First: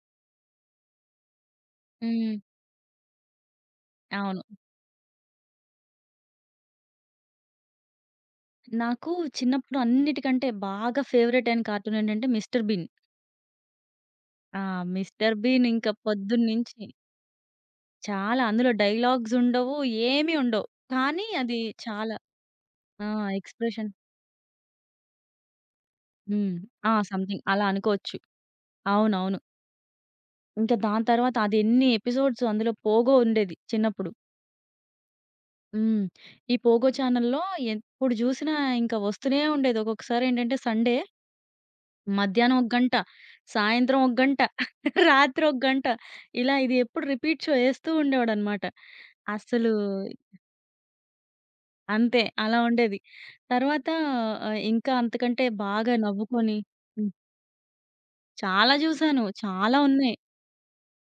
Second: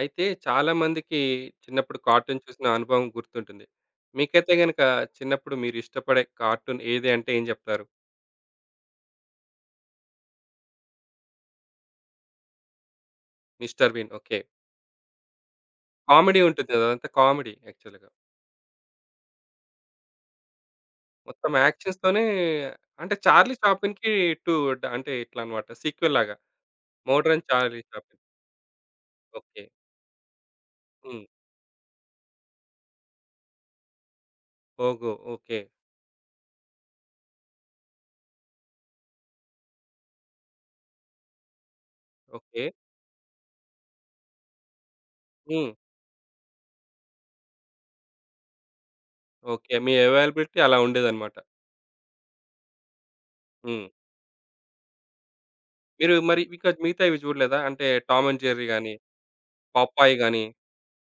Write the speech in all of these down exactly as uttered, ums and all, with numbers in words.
అయితే చాలామందికి చిన్నప్పుడు హ్మ్. కార్టూన్ చూసిన అనుభవం గుర్తుంటుంది. అవును. మీకైతే గనక చిన్నప్పుడు మీరిష్టపడే కార్టూన్ ఏది అంటే ఏం జెప్తారు? నాకు చిన్నప్పుడు అన్నిటికంటే బాగా ఫేవరెట్ అయిన కార్టూన్ ఏంటంటే 'Mister Bean.' 'Mister Bean', okay. ఆ! 'మిస్టర్ బీన్' ఇంకా కామెడీ ఉంటుంది పొద్దున్నుంచి గదా! అదంతా కామెడీ యాక్చువల్‌గా. చాలా అందులో డైలాగ్స్ ఉండవు. ఏమి ఉండవు. కానీ మొత్తం అది చాలా యాక్షన్స్‌తోనే, ఆ! అంటే 'చార్లీ ఎక్స్‌ప్రెషన్ చాప్లిన్‌కి' టూ డ అంటే ఇట్లా అన్నమాట, సీక్వెల్ లాగా. హ్మ్. ఆ! సంథింగ్ 'మోడరన్ అలా చార్లీ అనుకోవచ్చు. చాప్లిన్', అవునవును. ఓకే. ఇంకా దాని హ్మ్. తర్వాత అది ఎన్ని ఎపిసోడ్స్ అందులో 'పోగో' ఉండేది చిన్నప్పుడు. 'Pogo', okay. హ్మ్. ఈ 'పోగో' ఛానెల్‌లో ఎప్పుడు జూసినా ఇంకా వస్తూనే ఉండేది. ఒక్కొక్కసారి ఏంటంటే సండే మధ్యాహ్నం ఓకే. ఒక గంట, సాయంత్రం ఒక గంట, రాత్రి ఒక హ్మ్. గంట. ఇలా ఇది ఎప్పుడు రిపీట్ షో ఏస్తూ ఉండేవాడనమాట. అస్సలు ఓకే, మీ అవైలబిలిటీ అలా ఉండేదన్నమాట. అంతే అలా ఉండేది. హ్మ్. తర్వాత ఆహ్, ఇంకా అంతకంటే బాగా మీరు మరి నవ్వుకొని ఇంకా హ్మ్. మిగతావి చూడలేదా? అంటే 'టామ్ అండ్ జెర్రీ' చాలా గాని, జూసాను. చాలా ఉన్నాయి. 'పాపాయ్' గాని?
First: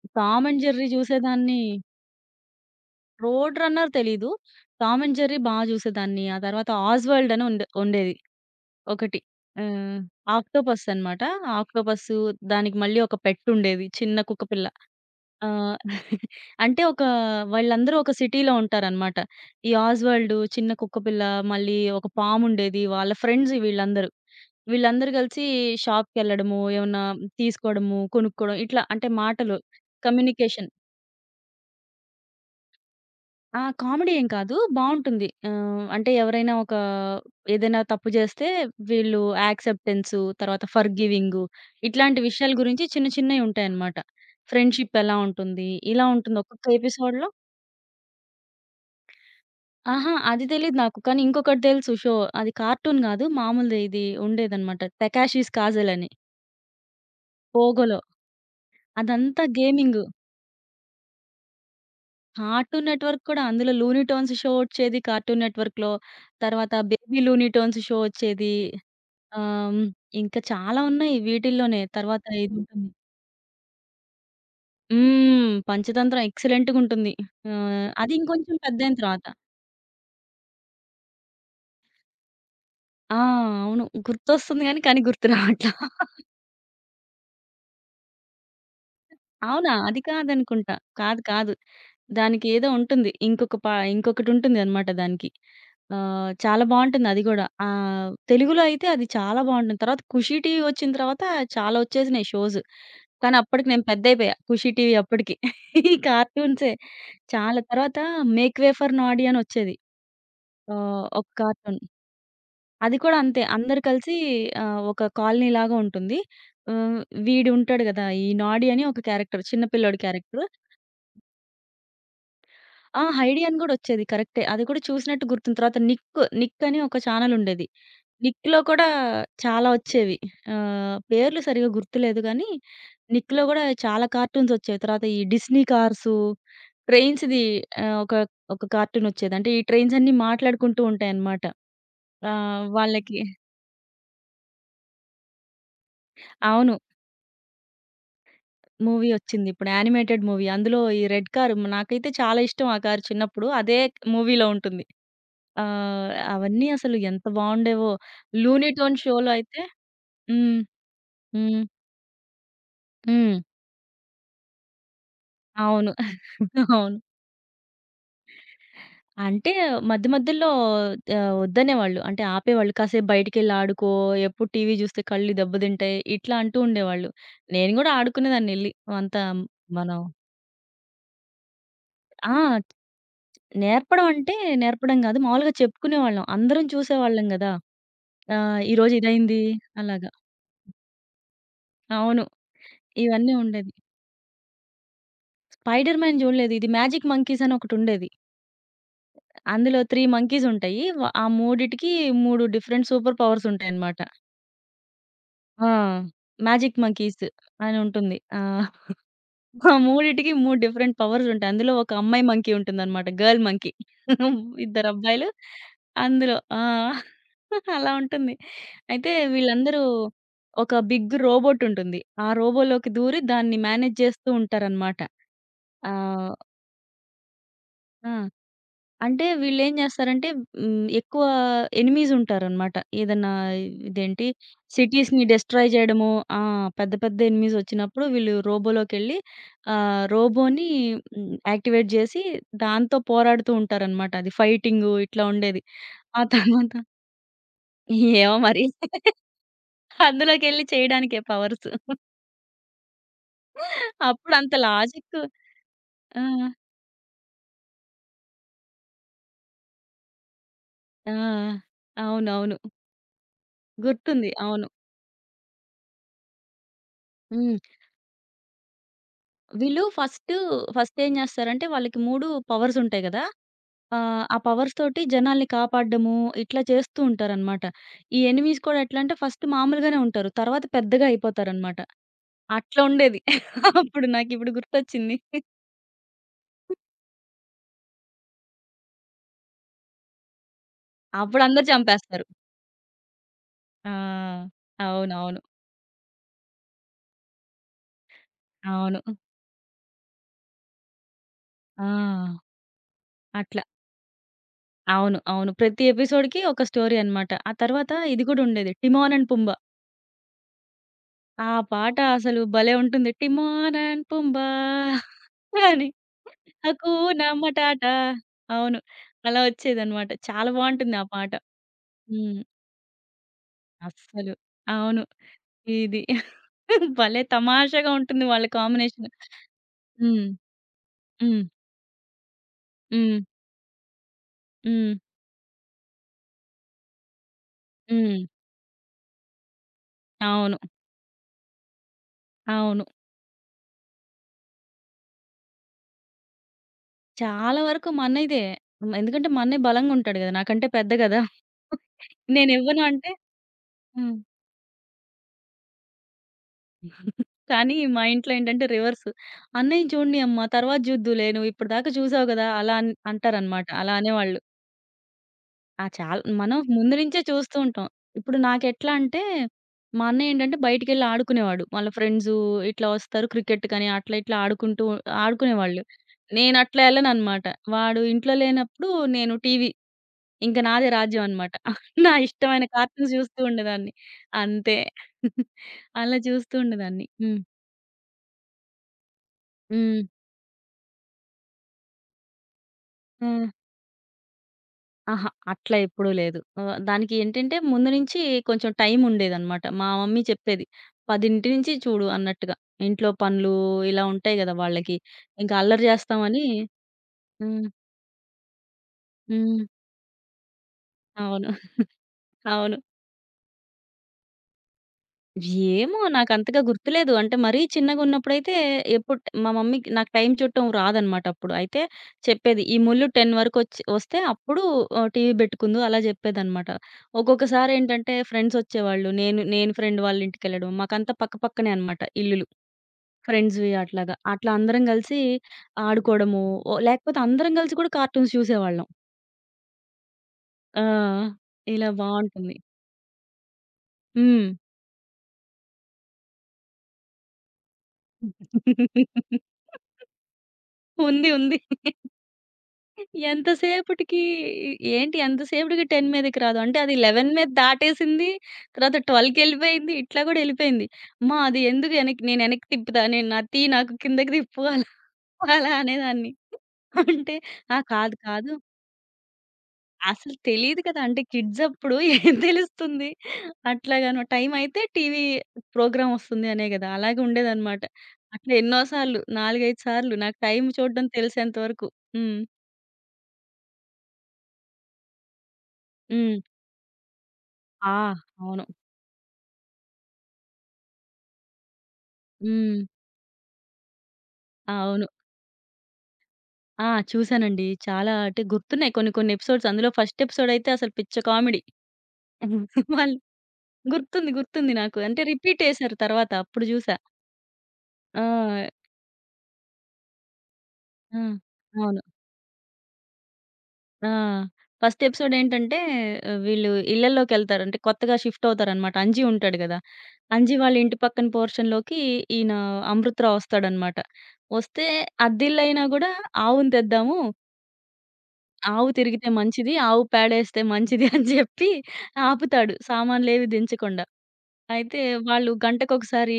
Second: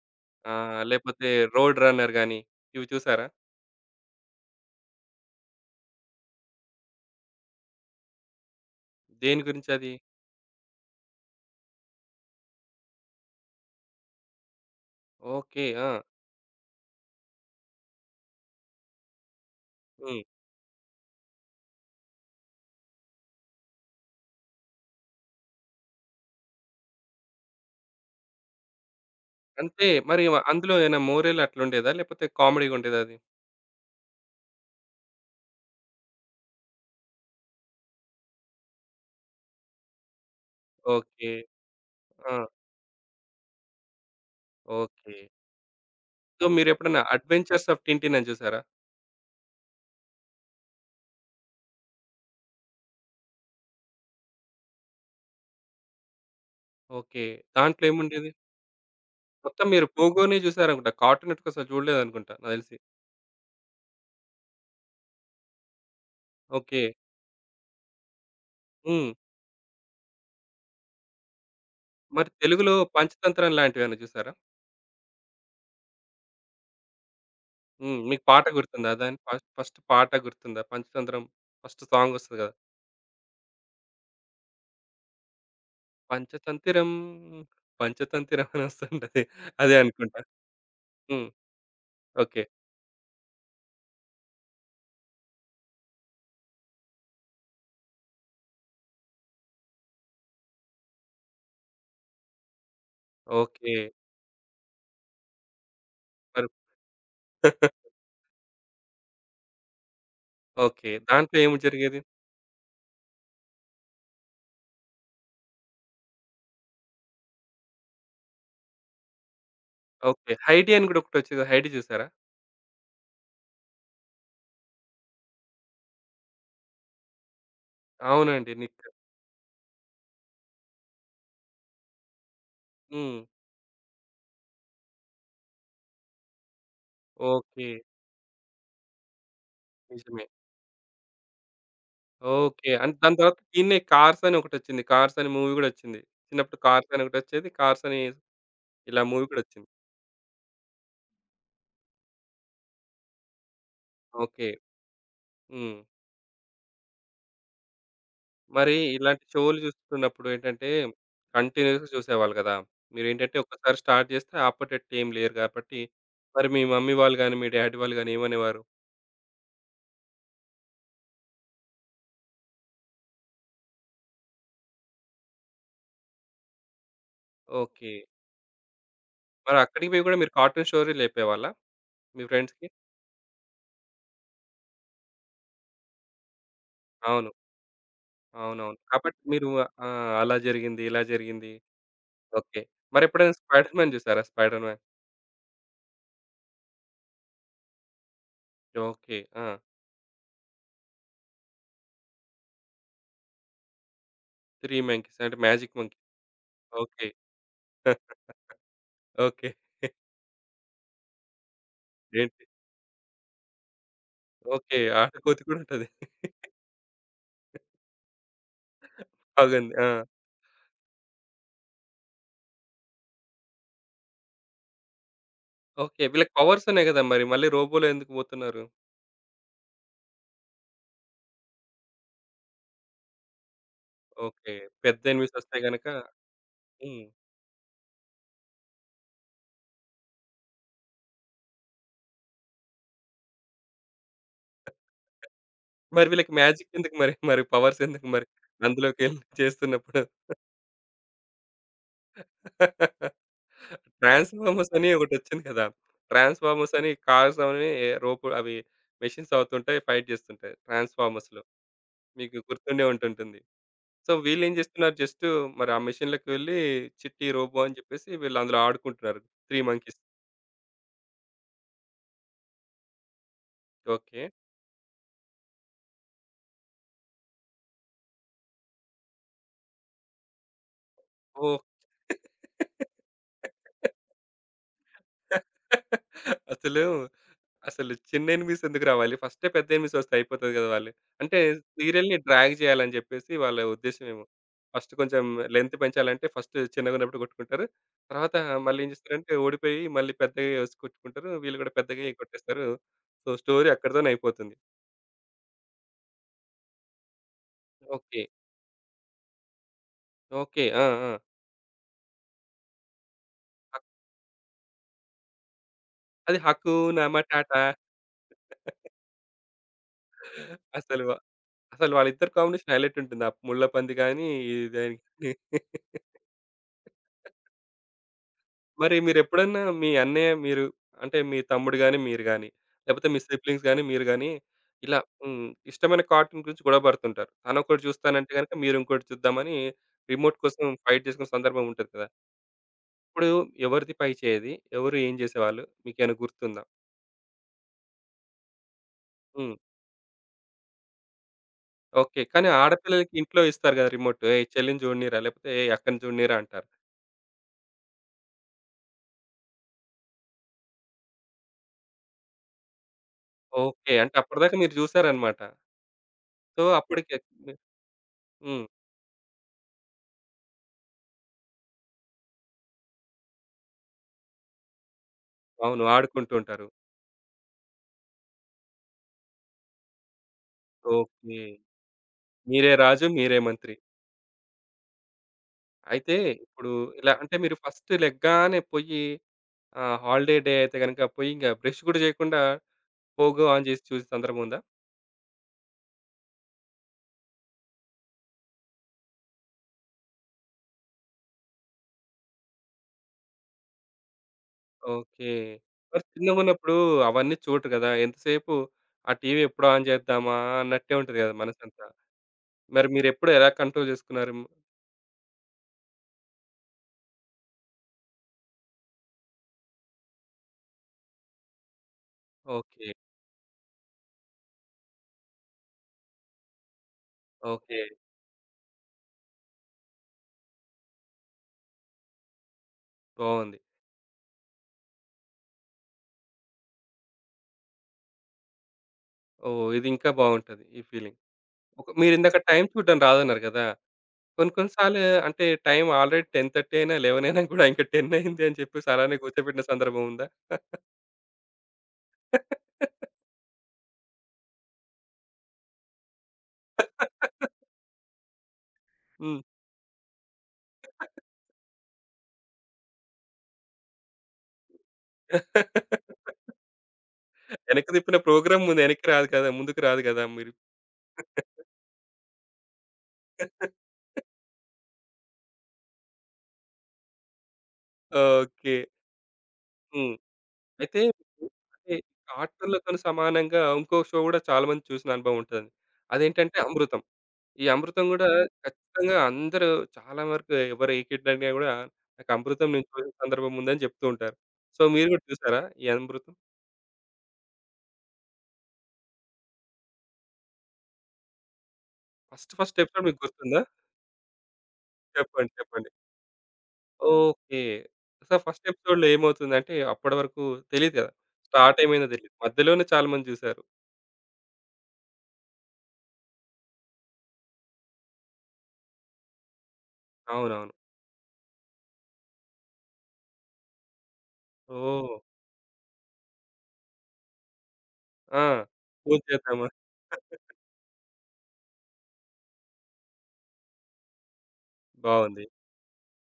'టామ్ ఆ! అండ్ జెర్రీ' లేపోతే జూసేదాన్ని. 'రోడ్ రన్నర్' గాని, ఇవి చూసారా? 'రోడ్ రన్నర్' తెలీదు. 'టామ్ అండ్ జెర్రీ' బా జూసేదాన్ని. ఆ తర్వాత 'ఆజ్‌వర్ల్డ్' అని ఉండే ఉండేది ఒకటి. దేని గురించది? ఆహ్, ఆక్టోపస్ అనమాట. ఆక్టోపస్సు దానికి మళ్ళీ ఒక పెట్ ఉండేది. చిన్న కుక్కపిల్ల. ఆ! ఓకే. ఆ! అంటే ఒక వాళ్ళందరూ ఒక సిటీలో ఉంటారనమాట. ఈ హ్మ్. 'ఆజ్‌వర్డ్', 'చిన్న కుక్కపిల్ల' మళ్ళీ ఒక పాముండేది వాళ్ళ ఫ్రెండ్స్ వీళ్ళందరూ. వీళ్ళందరూ కలిసి షాప్‌కెళ్ళడము, ఏమన్నా తీసుకోవడము, కొనుక్కోవడం ఇట్లా అంటే మాటలు అంతే మరి వ- కమ్యూనికేషన్. అందులో ఏమైనా మోరల్ అట్లుండేదా? లేపోతే కామెడీ‌గుండేదా అది? ఆ! కామెడీ ఏం కాదు బావుంటుంది. ఆహ్, అంటే ఎవరైనా ఒక ఏదైనా తప్పు జేస్తే వీళ్ళు యాక్సెప్టెన్సు, తర్వాత ఓకే. ఫర్‌గివింగు ఇట్లాంటి ఆ! విషయాల గురించి చిన్న చిన్నయి ఉంటాయన్నమాట. ఫ్రెండ్‌షిప్ ఎలా ఓకే. ఉంటుంది? ఇలా ఉంటుంది. సో, ఒక్కొక్క మీరెప్పుడన్నా ఎపిసోడ్‌లో 'అడ్వెంచర్స్ ఆఫ్ టింటిన్' అని చూసారా? అహా! అది తెలీదు నాకు. కానీ ఇంకొకటి తెలుసు షో. అది కార్టూన్ గాదు. మామూలుది ఇది ఉండేదనమాట. 'టకాషిస్ కాజల్' అని ఓకే. దాంట్లో పోగోలో. ఏముండేది? అదంతా మొత్తం మీరు గేమింగు. 'పోగోనే' చూసారనుకుంటా. కార్టూన్ నెట్‌వర్క్ అసలు చూడలేదనుకుంటా, నాకు తెలిసి. కార్టూన్ నెట్‌వర్క్ కూడా అందులో 'లూనీ ట్యూన్స్' షో వచ్చేది కార్టూన్ నెట్‌వర్క్‌లో. తర్వాత okay. 'Baby Looney Tunes' show వచ్చేది. హ్మ్. ఆహ్, ఇంకా చాలా ఉన్నాయి వీటిల్లోనే. తర్వాత మరి తెలుగులో ఇదుంటుంది. 'పంచతంత్రం' లాంటివేమైనా చూసారా? హ్మ్. 'పంచతంత్రం' ఎక్సలెంట్‌గుంటుంది. ఆహ్, హ్మ్. అది మీకు పాట ఇంకొంచెం గుర్తుందా? పెద్దయిన దాని తర్వాత. ఫస్ట్ ఫస్ట్ పాట గుర్తుందా? 'పంచతంత్రం' ఫస్ట్ సాంగొస్తది కదా! ఆ! అవును. గుర్తొస్తుంది గానీ, కానీ గుర్తు రావట్లా. పంచతంత్రం, పంచతంత్రం అనొస్తుంటది. అవునా! అదే అది అనుకుంటా. కాదనుకుంటా. కాదు. హ్మ్. కాదు. ఓకే. దానికేదో ఉంటుంది. ఇంకొక పా ఇంకొకటుంటుందనమాట దానికి. ఆహ్, చాలా బావుంటుంది అది గూడా. ఆహ్, తెలుగులో అయితే అది చాలా బావుంటుంది. తర్వాత 'ఖుషి టీవీ' వచ్చిన తర్వాత చాలా వచ్చేసినాయి షోస్. కానీ అప్పటికి ఓకే. నేను పెద్దయిపోయా. 'ఖుషి టీవీ' అప్పటికి. ఈ మరి కార్టూన్సే చాలా. తర్వాత 'మేక్ వే ఫర్ నాడీ' అనొచ్చేది. ఓకే. ఆహ్, ఒక దాంట్లో ఏమి కార్టూన్. జరిగేది? అది కూడా అంతే. అందరూ కలిసి ఆహ్, ఒక కాలనీ లాగా ఉంటుంది. ఆహ్, వీడుంటాడు గదా! ఈ నాడీ అని ఒక క్యారెక్టర్. చిన్న పిల్లోడు ఓకే. క్యారెక్టర్. 'హైడీ' అని గూడా ఒకటొచ్చేది. 'హైడీ' చూసారా? ఆ! 'హైడీ' అని గూడొచ్చేది కరెక్టే. అది కూడా చూసినట్టు గుర్తుంది. తర్వాత 'నిక్' 'నిక్' అని ఒక ఛానెలుండేది. అవునండి. 'నిక్'లో నిక్. కూడా చాలా వచ్చేవి. ఆహ్, పేర్లు సరిగ్గా గుర్తులేదు గానీ, హ్మ్. 'నిక్'లో గూడా చాలా కార్టూన్సొచ్చేవి. తర్వాత ఈ డిస్నీ కార్సు, ట్రైన్స్‌ది ఓకే. ఆహ్, ఒక ఒక కార్టూనొచ్చేది. అంటే ఈ ట్రైన్స్ అన్నీ నిజమే. మాట్లాడుకుంటూ ఉంటాయన్నమాట. ఆహ్, ఓకే. అండ్ దాని వాళ్ళకి తర్వాత దీన్నే 'కార్స్' అని ఒకటొచ్చింది. 'కార్స్' అనే మూవీ గూడొచ్చింది. చిన్నప్పుడు అవును. 'కార్స్' అని ఒకటొచ్చేది. 'కార్స్' అని ఇలా మూవీ మూవీ ఒచ్చింది. గూడొచ్చింది. ఇప్పుడు యానిమేటెడ్ మూవీ. అందులో ఈ రెడ్ కారు నాకైతే చాలా ఇష్టం ఆ కారు చిన్నప్పుడు. అదే మూవీలో ఓకే. ఉంటుంది. హ్మ్. ఆహ్, అవన్నీ అసలు ఎంత బావుండేవో. 'లూనీ మరి ట్యూన్' ఇలాంటి షోలో షోలు అయితే చూస్తున్నప్పుడు హ్మ్. ఏంటంటే, హ్మ్. కంటిన్యూయస్‌గా చూసేవాళ్ళు కదా! హ్మ్. మీరేంటంటే ఒక్కసారి స్టార్ట్ చేస్తే ఆపేటట్టు ఏం లేరు కాబట్టి, అవును. మరి మీ మమ్మీ అవును. వాళ్ళు గాని, మీ డ్యాడీ వాళ్ళు గాని ఏమనేవారు? అంటే మధ్య మధ్యలో ఆహ్, వద్దనేవాళ్ళు. అంటే ఆపేవాళ్ళు. "కాసేపు బయటికెళ్ళి ఆడుకో. ఎప్పుడు టీవీ చూస్తే కళ్ళు దెబ్బతింటాయి." ఇట్లా అంటూ ఉండేవాళ్ళు. నేను ఓకే. గూడా ఆడుకునేదాన్నెళ్లి. అంత మరి అక్కడికి మనం పోయి కూడా మీరు కార్టూన్ స్టోరీలు చెప్పేవాళ్ళా మీ ఆ! ఫ్రెండ్స్‌కి? నేర్పడం అంటే నేర్పడం గాదు. మామూలుగా చెప్పుకునేవాళ్ళం. అందరం చూసేవాళ్ళం అవును. గదా! ఆహ్, అవునవును. "ఈరోజు కాబట్టి ఇదయింది." మీరు ఆ! అలాగా. అలా జరిగింది, ఇలా జరిగింది. అవును. ఓకే. ఇవన్నీ మరెప్పుడైనా ఉండేది. 'స్పైడర్ మ్యాన్' చూసారా? 'Spider man'? 'స్పైడర్ మ్యాన్' జూడలేదు. ఇది 'మ్యాజిక్ మంకీస్' అని ఒకటుండేది. ఓకే. ఆ! అందులో మూడు మంకీస్ ఉంటాయి. వ ఆ మూడిటికి మూడు డిఫరెంట్ సూపర్ పవర్స్ ఉంటాయన్నమాట. మూడు మంకీస్ అంటే ఆ! Magic monkey. 'Magic okay. Monkeys' అని ఉంటుంది. ఆ! ఓకే. ఆ మూడిటికి మూడు డిఫరెంట్ పవర్స్ ఉంటాయి. అందులో ఒక అమ్మాయి ఏంటి? మంకీ ఉంటుందన్నమాట. Girl monkey. ఓకే. ఇద్దరు ఆట అబ్బాయిలు కోతి కూడా ఉంటది. అందులో ఆ! అలా ఉంటుంది. అయితే బాగుంది. వీళ్ళందరూ ఆ! ఒక బిగ్ రోబోట్ ఉంటుంది. ఆ రోబోలోకి దూరి దాన్ని మేనేజ్ చేస్తూ ఉంటారన్నమాట. ఓకే. వీళ్ళకి ఆహ్, పవర్స్ ఉన్నాయి గదా! మరి మళ్ళీ రోబోలో ఆ! ఎందుకు పోతున్నారు? అంటే వీళ్ళేం జేస్తారంటే హ్మ్. ఎక్కువ ఎనిమీస్ ఉంటారనమాట. ఏదన్నా ఇదేంటి ఓకే. పెద్ద సిటీస్‌ని ఎనిమీస్ వస్తే డెస్ట్రాయ్ గనక జేయడము ఆ! పెద్ద హ్మ్. పెద్ద ఎనిమీస్ ఒచ్చినప్పుడు వీళ్ళు రోబోలోకెళ్ళి ఆహ్, రోబోని హ్మ్. యాక్టివేట్ జేసి దాంతో పోరాడుతూ ఉంటారనమాట. అది ఫైటింగు ఇట్లా ఉండేది. మరి ఆ వీళ్ళకి మ్యాజిక్ తర్వాత ఎందుకు మరి? మరి పవర్స్ ఎందుకు మరి? ఏమో మరి అందులోకెళ్ళి చేస్తున్నప్పుడు? అందులోకెళ్ళి చేయడానికే పవర్స్. అప్పుడు అంత ట్రాన్స్‌ఫార్మర్స్ అని లాజిక్ ఒకటొచ్చింది కదా! ఆ! ట్రాన్స్‌ఫార్మర్స్ అని, కార్స్ అని, రోబో అవి మెషిన్స్ అవుతుంటాయి. ఫైట్ చేస్తుంటాయి ఆ! ట్రాన్స్‌ఫార్మర్స్‌లో. మీకు అవునవును. గుర్తుండే ఉంటుంటుంది సో, గుర్తుంది. వీళ్ళేం అవును. చేస్తున్నారు? జస్ట్ మరి ఆ మెషిన్‌లోకి వెళ్లి చిట్టి హ్మ్. రోబో అని చెప్పేసి వీళ్ళు అందులో ఆడుకుంటున్నారు. మూడు వీళ్ళు మంకీస్. ఫస్ట్, ఫస్ట్ ఏం జేస్తారంటే వాళ్ళకి మూడు పవర్స్ ఉంటాయి గదా! ఓకే. ఆహ్, ఆ పవర్స్ తోటి జనాల్ని కాపాడ్డము, ఇట్లా చేస్తూ ఉంటారనమాట. ఈ ఎనిమీస్ కూడా ఎట్లా అంటే ఫస్ట్ మామూలుగానే ఉంటారు. తర్వాత పెద్దగా ఓహ్! అయిపోతారనమాట. అట్లా ఉండేది. అప్పుడు నాకిప్పుడు గుర్తొచ్చింది. అసలు, అసలు చిన్న ఎనిమీస్ ఎందుకు రావాలి? ఫస్టే పెద్ద ఎనిమీస్ వస్తే అయిపోతది గదా వాళ్ళు. అంటే అప్పుడు అందరూ సీరియల్‌ని చంపేస్తారు. డ్రాగ్ జేయాలని జెప్పేసి వాళ్ళ ఆ! ఉద్దేశ్యమేమో. ఫస్ట్ కొంచెం అవునవును. లెంత్ పెంచాలంటే ఫస్ట్ చిన్నగున్నప్పుడు కొట్టుకుంటారు. తర్వాత మళ్ళీ ఏం అవును. అవును జేస్తారంటే ఓడిపోయి మళ్ళీ పెద్దగా చేసి కొట్టుకుంటారు. వీళ్ళు గూడా ఆ! పెద్దగా కొట్టేస్తారు. సో, అట్లా. స్టోరీ అక్కడితోనే అయిపోతుంది. అవును. అవును. ప్రతి ఎపిసోడ్‌కి ఒక స్టోరీ అనమాట. ఆ తర్వాత ఓకే. ఇది గూడా ఉండేది 'టిమోన్ అండ్ పుంబ.' ఓకే. ఆ! ఆ! ఆ పాట అసలు భలే ఉంటుంది. హక్, 'టిమోరాన్ పుంబా' అని అది 'హక్కు నామా 'హకునా టాటా'. మటాటా' అవును. అలా వచ్చేదనమాట. చాలా బావుంటుంది అసలు, ఆ వా- పాట. అసలు వాళ్ళిద్దరి హ్మ్. కాంబినేషన్ హైలైట్ ఉంటుంది. ఆ ముళ్ళ పంది గాని, అస్సలు. ఇది గాని, అవును. ఇది. భలే తమాషాగా ఉంటుంది వాళ్ళ మరి కాంబినేషన్. మీరెప్పుడన్నా మీ హ్మ్. అన్నయ్య, మీరు, అంటే మీ హ్మ్. తమ్ముడు గాని, మీరు గాని, లేపోతే హ్మ్. మీ సిబ్లింగ్స్ గాని, మీరు గాని హ్మ్. ఇలా హ్మ్ ఇష్టమైన కార్టూన్ గురించి గొడవ పడుతుంటారు. తనొకటి హ్మ్. చూస్తానంటే గనక మీరు ఇంకోటి చూద్దామని రిమోట్ అవును. కోసం ఫైట్ చేసుకున్న సందర్భం ఉంటది కదా! అవును. ఇప్పుడు ఎవరిది పై చేయేది? ఎవరు ఏం చేసేవాళ్ళు? మీకేమైనా గుర్తుందా? చాలా వరకు మా అన్నయ్యదే. మ- ఎందుకంటే మా హ్మ్. అన్నయ్య బలంగుంటాడు గదా! నాకంటే పెద్ద గదా! ఓకే. కానీ నేనివ్వను అంటే ఆడపిల్లలకి ఇంట్లో ఇస్తారు కదా హ్మ్. రిమోట్. "ఏయ్! చెల్లిని చూడనీరా", లేపోతే "ఏయ్! అక్కని చూడనీరా" అంటారు. కానీ మా ఇంట్లో ఏంటంటే రివర్స్. "అన్నయ్యని చూడనీ అమ్మ, తర్వాత చూద్దువులే. నువ్వు ఇప్పటిదాకా చూసావు గదా!" అలా అన్ అంటారనమాట. ఓకే. అలా అంటే అనేవాళ్ళు. అప్పటిదాకా మీరు చూసారన్నమాట. ఆ! చాల్ మనం సో, ముందు అప్పటికి నుంచే చూస్తూ ఉంటాం. ఇప్పుడు హ్మ్. నాకెట్లా అంటే, మా అన్నయ్య ఏంటంటే బయటికెళ్ళి ఆడుకునేవాడు. వాళ్ళ ఫ్రెండ్సు ఇట్లా వస్తారు క్రికెట్ కని అట్లా ఇట్లా ఆడుకుంటూ ఆడుకునేవాళ్ళు. అవును. ఆడుకుంటూ ఉంటారు. నేనట్లా ఎళ్ళననమాట. వాడు ఇంట్లో లేనప్పుడు నేను టీవీ. ఇంక నాదే రాజ్యం ఓకే. అనమాట. నా ఇష్టమైన మీరే రాజు, కార్టూన్స్ మీరే చూస్తూ మంత్రి. ఉండేదాన్ని. అంతే. అయితే అలా చూస్తూ ఇప్పుడు ఉండేదాన్ని. ఇలా అంటే హ్మ్. మీరు ఫస్ట్ లెగ్గానే పొయ్యి ఆహ్, హ్మ్. హాలిడే డే అయితే గనక పొయ్యి ఇంక బ్రష్ గూడా జేయకుండా పోగో హ్మ్. ఆన్ జేసి చూసిన సందర్భముందా? అహా! అట్లా ఎప్పుడూ లేదు. ఆహ్, దానికి ఏంటంటే ముందు నుంచి కొంచెం టైం ఉండేదనమాట. మా మమ్మీ చెప్పేది. పది నుంచి చూడు అన్నట్టుగా. ఇంట్లో పనులు ఇలా ఉంటాయి గదా! వాళ్ళకి. ఓకే. ఇంకా అల్లరి మరి జేస్తామని చిన్నగున్నప్పుడు అవన్నీ హ్మ్. చూడరు గదా! ఎంతసేపు ఆ టీవీ హ్మ్. ఎప్పుడు ఆన్ జేద్దామా అన్నట్టే ఉంటది గదా అవును. మనసంతా. అవును. మరి మీరెప్పుడు ఎలా కంట్రోల్ జేసుకున్నారు? ఏమో నాకంతగా గుర్తులేదు. అంటే మరీ చిన్నగున్నప్పుడైతే ఎప్పుడు మా మమ్మీకి నాకు టైం చూడటం రాదనమాట అప్పుడు. అయితే చెప్పేది, "ఈ ఓకే. ముళ్ళు పది వరకొచ్చి వస్తే అప్పుడు ఆహ్, టీవీ పెట్టుకుందువు" అలా చెప్పేదనమాట. ఓకే. ఒక్కొక్కసారేంటంటే ఫ్రెండ్సొచ్చేవాళ్ళు. నేను నేను ఫ్రెండ్ వాళ్ళ ఇంటికెళ్ళడం. మాకంతా పక్క పక్కనే అనమాట ఇల్లులు. బావుంది. ఫ్రెండ్స్‌వి అట్లాగా. అట్లా అందరం గలిసి ఆడుకోవడము, ఓ లేకపోతే అందరం గలిసి కూడా కార్టూన్స్ చూసేవాళ్ళం. ఓహ్! ఇది ఇంకా బావుంటది ఆ! ఈ ఫీలింగ్. ఒక ఇలా మీరిందాక బావుంటుంది. టైం చూడడం రాదన్నారు గదా! హ్మ్. కొన్ని కొన్ని సార్లు అంటే టైం ఆల్రెడీ పది ముప్పై అయినా, పదకొండు అయినా కూడా ఇంకా పది అయింది అని చెప్పేసి అలానే కూర్చోబెట్టిన సందర్భం ఉందా? ఉంది. ఉంది. ఎంత సేపటికి ఏంటి ఎంత సేపటికి పది మీదకి రాదు. అంటే అది పదకొండు మీద దాటేసింది. తర్వాత హ్మ్. పన్నెండుకెళ్ళిపోయింది. ఇట్లా కూడా ఎళ్ళిపోయింది. అమ్మా! అది ఎందుకు వెనక్కి నేను వెనక్కి తిప్పుతా. నేను నా తీ నాకు కిందకి తిప్పు అలా అలా అనేదాన్ని. అంటే ఆ! వెనక్కి కాదు తిప్పిన కాదు. ప్రోగ్రామ్ ముందు వెనక్కి రాదు కదా! ముందుకు రాదు కదా అసలు మీరు? తెలీదు కదా! అంటే కిడ్స్ అప్పుడు ఏం తెలుస్తుంది. అట్లాగను టైం అయితే టీవీ ప్రోగ్రామ్ వస్తుంది అనే కదా! అలాగే ఉండేదన్నమాట. అట్లా ఓకే. ఎన్నో సార్లు నాలుగు, ఐదు హ్మ్. సార్లు నాకు టైం అయితే చూడడం తెలిసేంత వరకు. అంటే హ్మ్. కార్టూన్‌లతోని సమానంగా ఇంకో షో కూడా చాలా మంది చూసిన అనుభవం ఉంటది. హ్మ్. అదేంటంటే 'అమృతం.' ఈ ఆ! 'అమృతం' కూడా అవును. ఖచ్చితంగా అందరూ, చాలా వరకు ఎవరు ఏ కిడ్ అడిగినా కూడా నాకు 'అమృతం' హ్మ్. నేను చూసిన సందర్భం ఉందని చెప్తూ ఉంటారు. సో, అవును. మీరు కూడా చూసారా ఈ 'అమృతం'? ఆ! చూసానండి. చాలా అంటే గుర్తున్నాయి కొన్ని కొన్ని ఎపిసోడ్స్. అందులో ఫస్ట్ ఎపిసోడ్ అయితే అసలు పిచ్చ కామెడీ. ఫస్ట్ ఫస్ట్ ఎపిసోడ్ వాళ్ళు మీకు గుర్తుందా? గుర్తుంది. గుర్తుంది నాకు. అంటే చెప్పండి. రిపీట్ చెప్పండి. ఎసారు తర్వాత. అప్పుడు జూసా. ఓకే. సో, ఆ! ఫస్ట్ ఎపిసోడ్‌లో ఏమవుతుందంటే, అప్పటి వరకు తెలీదు గదా! ఆ! స్టార్ట్ అవును. ఏమైందో తెలీదు. మధ్యలోనే చాలా మంది చూసారు. ఆ! ఫస్ట్ ఎపిసోడ్ ఏంటంటే ఆహ్, వీళ్ళు ఇళ్ళల్లోకెళ్తారు. అంటే కొత్తగా షిఫ్ట్ అవుతారనమాట. అంజి ఉంటాడు గదా! అంజి అవునవును. వాళ్ళ ఇంటి పక్కన పోర్షన్‌లోకి ఈయన అమృతరావు వస్తాడనమాట. వస్తే ఓహ్! అద్దిల్లయినా గూడా ఆవును తెద్దాము ఆ! ఆవు పూజ తిరిగితే చేద్దామా? మంచిది. ఆవు పేడేస్తే మంచిది అని చెప్పి ఆపుతాడు సామాన్లేవి దించకుండా. అయితే బావుంది. వాళ్ళు గంటకొకసారి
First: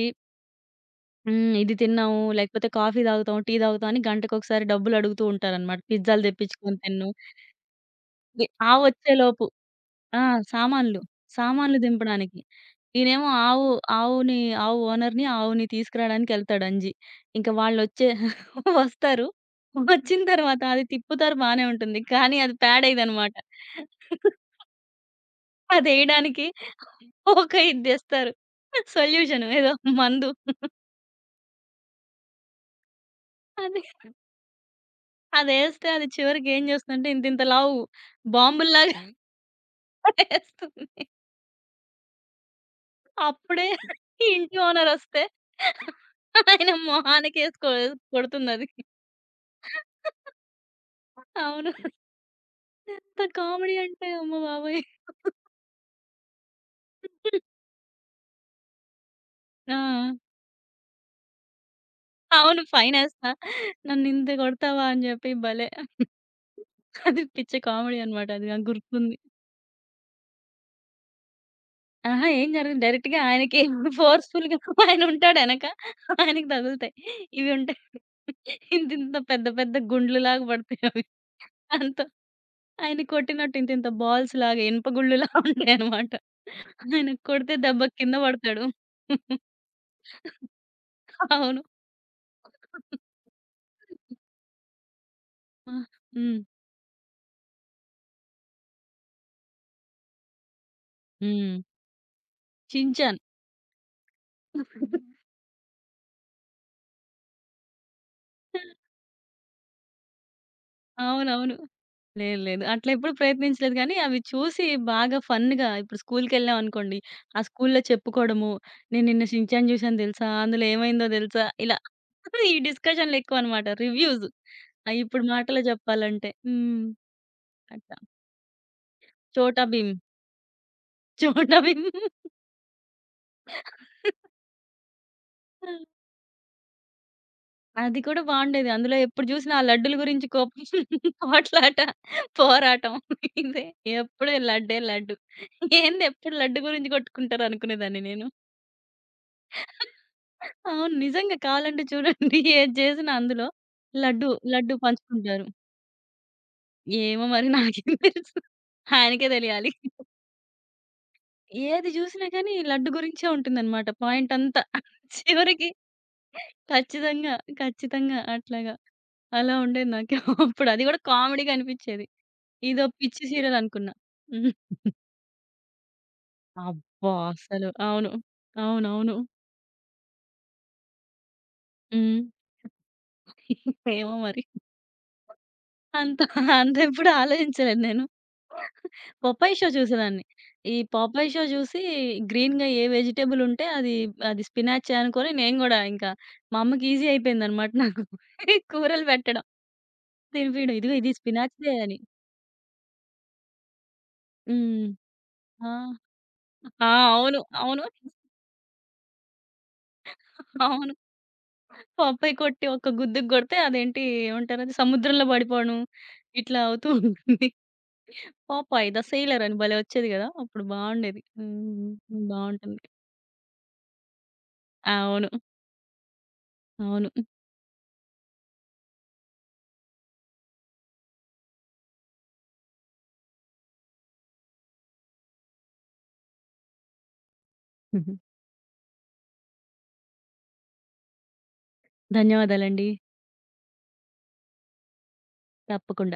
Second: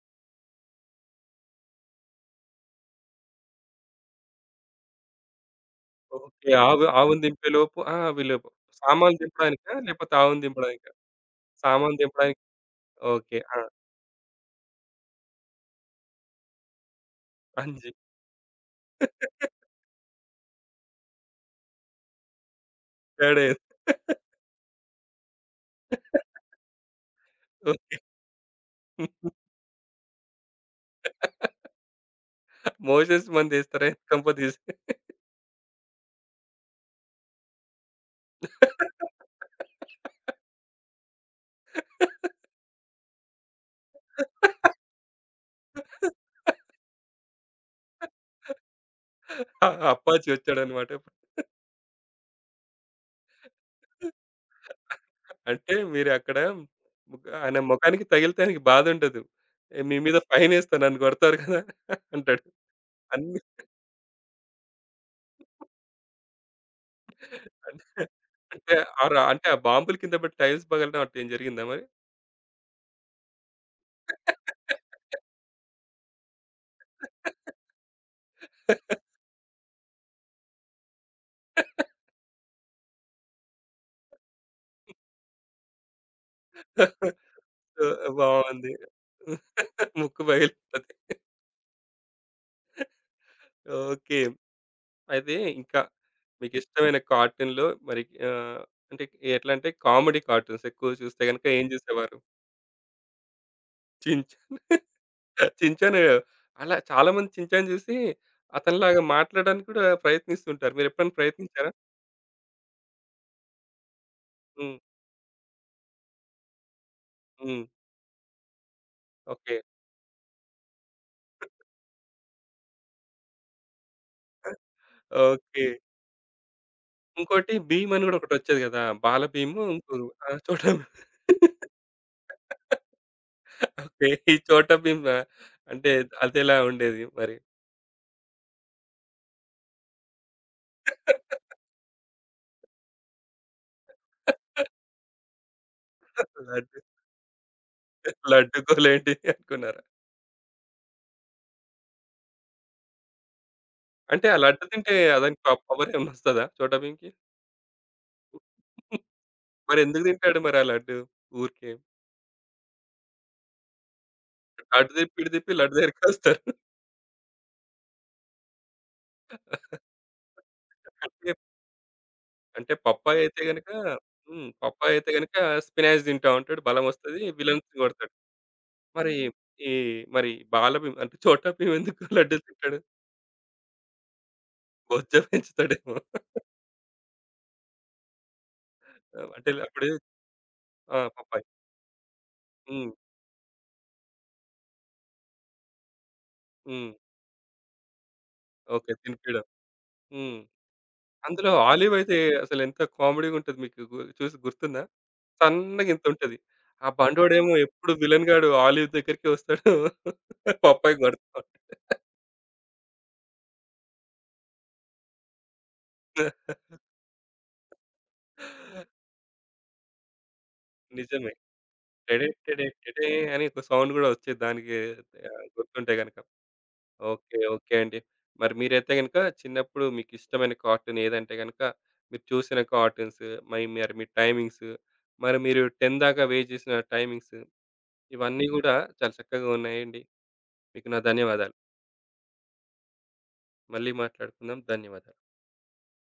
హ్మ్. ఇది తిన్నాము, లేకపోతే కాఫీ తాగుతాం, టీ తాగుతాం అని గంటకొకసారి డబ్బులడుగుతూ ఉంటారనమాట. పిజ్జాలు ఓకే. తెప్పించుకొని ఆవు తిన్ను. ఆవును దింపేలోపు ఆ! వీళ్ళు వి సామాన్లు ఆవొచ్చేలోపు దింపడానికా? లేపోతే ఆ! ఆవును దింపడానికా? సామాన్లు. సామాన్లు సామాను దింపడానికి. దింపడానికి. ఈయనేమో ఓకే. ఆ! ఆవు ఆవుని ఆవు ఓనర్‌ని, ఆవుని తీసుకురాడానికెళ్తాడు అంజి. ఇంక అంజి. వాళ్ళొచ్చే వస్తారు. వచ్చిన తర్వాత అది తిప్పుతారు బానే ఉంటుంది. కానీ అది పేడేయదనమాట. గడేది. అదేయడానికి ఒక ఇది తెస్తారు. సొల్యూషన్ ఏదో మందు. మోషెస్ అది మందేస్తారా? కంప తీసి. అదేస్తే అది చివరికి ఏం చేస్తుందంటే ఇంతింత లావు బాంబుల్లాగా ఏస్తుంది. అప్పుడే ఇంటి ఓనరొస్తే ఆయన మొహానికేసి కొ కొడుతుందది. ఆ! అప్పాజీ వచ్చాడనమాట. అవును. ఎంత కామెడీ అంటే అమ్మ బాబోయ్! అంటే మీరక్కడ ముఖ ఆయన ముఖానికి తగిలితే ఆయనకి బాధుండదు. ఆ! "ఏ మీ మీద ఫైనేస్తా నన్ను కొడతారు కదా!" అంటాడు. అవును. ఫైనేస్తా. అన్ని నన్నింత కొడతావా అని చెప్పి భలే అది పిచ్చి కామెడీ అంటే అన్నమాట. అది నాకు అంటే ఆ గుర్తుంది. రా అంటే ఆ బాంబుల కింద పడి టైల్స్ పగలడం అట్లా ఏం జరిగిందా మరి? అహా! ఏం జరగదు. డైరెక్ట్‌గా ఆయనకి ఫోర్స్‌ఫుల్‌గా ఆయన ఉంటాడు ఎనక. ఆయనకి తగులుతాయి. ఇవి ఉంటాయి. ఇంతింత పెద్ద పెద్ద గుండ్లులాగా పడతాయి అవి. దాంతో ఆయన కొట్టినట్టు ఇంతింత బాల్స్‌లాగా ఇనుప గుళ్ళులా ఉంటాయన్నమాట. ఆయన కొడితే సో, దెబ్బకి కింద పడతాడు. బావుంది. ముక్కు పగిలిపోద్ది. అవును. ఓకే. అయితే ఆ! ఇంకా హ్మ్. మీకిష్టమైన కార్టూన్‌లో మరి ఆహ్, అంటే ఎట్లా అంటే కామెడీ కార్టూన్స్ ఎక్కువ చూస్తే గనుక హ్మ్. ఏం చూసేవారు? Shin Chan. 'చించాన్.' చించాను, అలా చాలామంది చించాను చూసి అతనిలాగా మాట్లాడడానికి కూడా ప్రయత్నిస్తుంటారు. మీరెప్పుడైనా అవునవును. ప్రయత్నించారా? లేదు. లేదు. అట్లా ఎప్పుడు ప్రయత్నించలేదు గానీ, అవి చూసి హ్మ్. బాగా ఫన్‌గా ఇప్పుడు స్కూల్‌కెళ్ళామనుకోండి, ఆ హ్మ్. స్కూల్‌లో చెప్పుకోవడము, "నేను నిన్న ఓకే. 'షిన్‌చాన్' చూసాను తెలుసా? అందులో ఏమైందో తెలుసా?" ఇలా ఈ డిస్కషన్‌లు ఎక్కువనమాట. రివ్యూస్. ఆహ్, ఇప్పుడు మాటలో ఓకే. చెప్పాలంటే. హ్మ్. ఇంకోటి 'భీమ్' అట్లా. అని కూడా ఒకటొచ్చేది కదా! 'బాల భీమ్' 'చోటా భీమ్'. ఇంకో ఆ! 'చోటా భీమ్'. 'చోటా భీమ్' ఓకే. ఈ 'చోటా భీమ్', ఆ, అంటే అదెలా ఉండేది మరి? అది కూడా బాగుండేది. అందులో ఎప్పుడు చూసినా ఆ లడ్డుల గురించి కోపం, పోట్లాట, పోరాటం ఇదే. ఎప్పుడు లడ్డే లడ్డు. ఏంది ఎప్పుడు లడ్డు లడ్డు గురించి కొట్టుకుంటారనుకునేదాన్ని నేను. లడ్డు గోలేంటి అనుకున్నారా? అవును. నిజంగా కావాలంటే చూడండి ఏది చేసినా అందులో అంటే లడ్డు, ఆ లడ్డు లడ్డు తింటే అతనికి పంచుకుంటారు. ప పవర్ ఏమన్నా వస్తదా 'చోటా భీమ్‌కి'? ఏమో మరి నాకేం తెలుసు. ఆయనకే తెలియాలి. మరెందుకు తింటాడు మరి ఆ లడ్డు ఊరికే? ఏది చూసినా కానీ లడ్డు గురించే ఉంటుందన్నమాట పాయింటంతా. అటు తిప్పి, ఇటు తిప్పి చివరికి లడ్డు దగ్గరికొస్తారు. ఖచ్చితంగా, ఖచ్చితంగా అట్లాగా. అలా ఉండేది నాకు అప్పుడు. అది కూడా అంటే కామెడీగా అనిపిచ్చేది. అంటే ఇదో పప్పాయి పిచ్చి అయితే సీరియల్ గనక అనుకున్నా. హ్మ్ హ్మ్. పప్పాయి అయితే గనక స్పినాచ్ తింటా ఉంటాడు. అబ్బా! బలమొస్తది. అసలు. విలన్స్ అవును. కొడతాడు. మరి అవునవును. ఈ మరి బాల భీమ్ అంటే చోటా భీమ్ ఎందుకు హ్మ్. లడ్డూలు తింటాడు? ఏమో మరి. బొజ్జ పెంచుతాడేమో. అంత అంతెప్పుడు ఆలోచించలేదు నేను. ఆ, అంటే పొపాయ్ షో అప్పుడు చూసేదాన్ని. ఈ ఆ! పొపాయ్ షో పప్పాయి. చూసి గ్రీన్‌గా ఏ హ్మ్. వెజిటబుల్ ఉంటే అది, అది స్పినాచే అనుకోని నేను గూడా ఇంకా మా అమ్మకి హ్మ్. ఈజీ అయిపోయిందనమాట నాకు. ఓకే. కూరలు పెట్టడం, తినిపియడం. హ్మ్. తినిపియడం. ఇదిగో ఇది అందులో స్పినాచ్‌దే ఆలివ్ అని. అయితే అసలెంత కామెడీగా ఉంటది. మీకు గు చూసి గుర్తుందా? హ్మ్. ఆ! సన్నగా ఇంతుంటది. ఆ! ఆ అవును. బండోడేమో అవును. ఎప్పుడు విలన్ గాడు ఆలివ్ దగ్గరికే వస్తాడు. అవును. పప్పాయి కొడతా పొపాయ్ కొట్టి ఒక్క గుద్దుకు కొడితే అదేంటి ఏమంటారది సముద్రంలో పడిపోవడం ఉంటాడు. ఇట్లా అవుతూ ఉంటుంది. పొపాయ్ ద సెయిలర్ అని భలే వచ్చేది గదా! అప్పుడు బావుండేది. నిజమే. హ్మ్. టడే టడే బావుంటుంది. టడే అని ఒక సౌండ్ గూడా వచ్చేది దానికి, అవును. ఆహ్, గుర్తుంటే గనక. అవును. ఓకే. ఓకే అండి. మరి మీరైతే గనక చిన్నప్పుడు మీకిష్టమైన కార్టూన్ ఏదంటే గనక మీరు చూసిన కార్టూన్స్, మరి మరి మీ టైమింగ్స్, మరి మీరు పది దాకా వెయిట్ చేసిన టైమింగ్స్, ఇవన్నీ గూడా చాలా చక్కగా ఉన్నాయండి. మీకు నా ధన్యవాదాలు. ధన్యవాదాలండి. మళ్ళీ మాట్లాడుకుందాం. ధన్యవాదాలు. తప్పకుండా.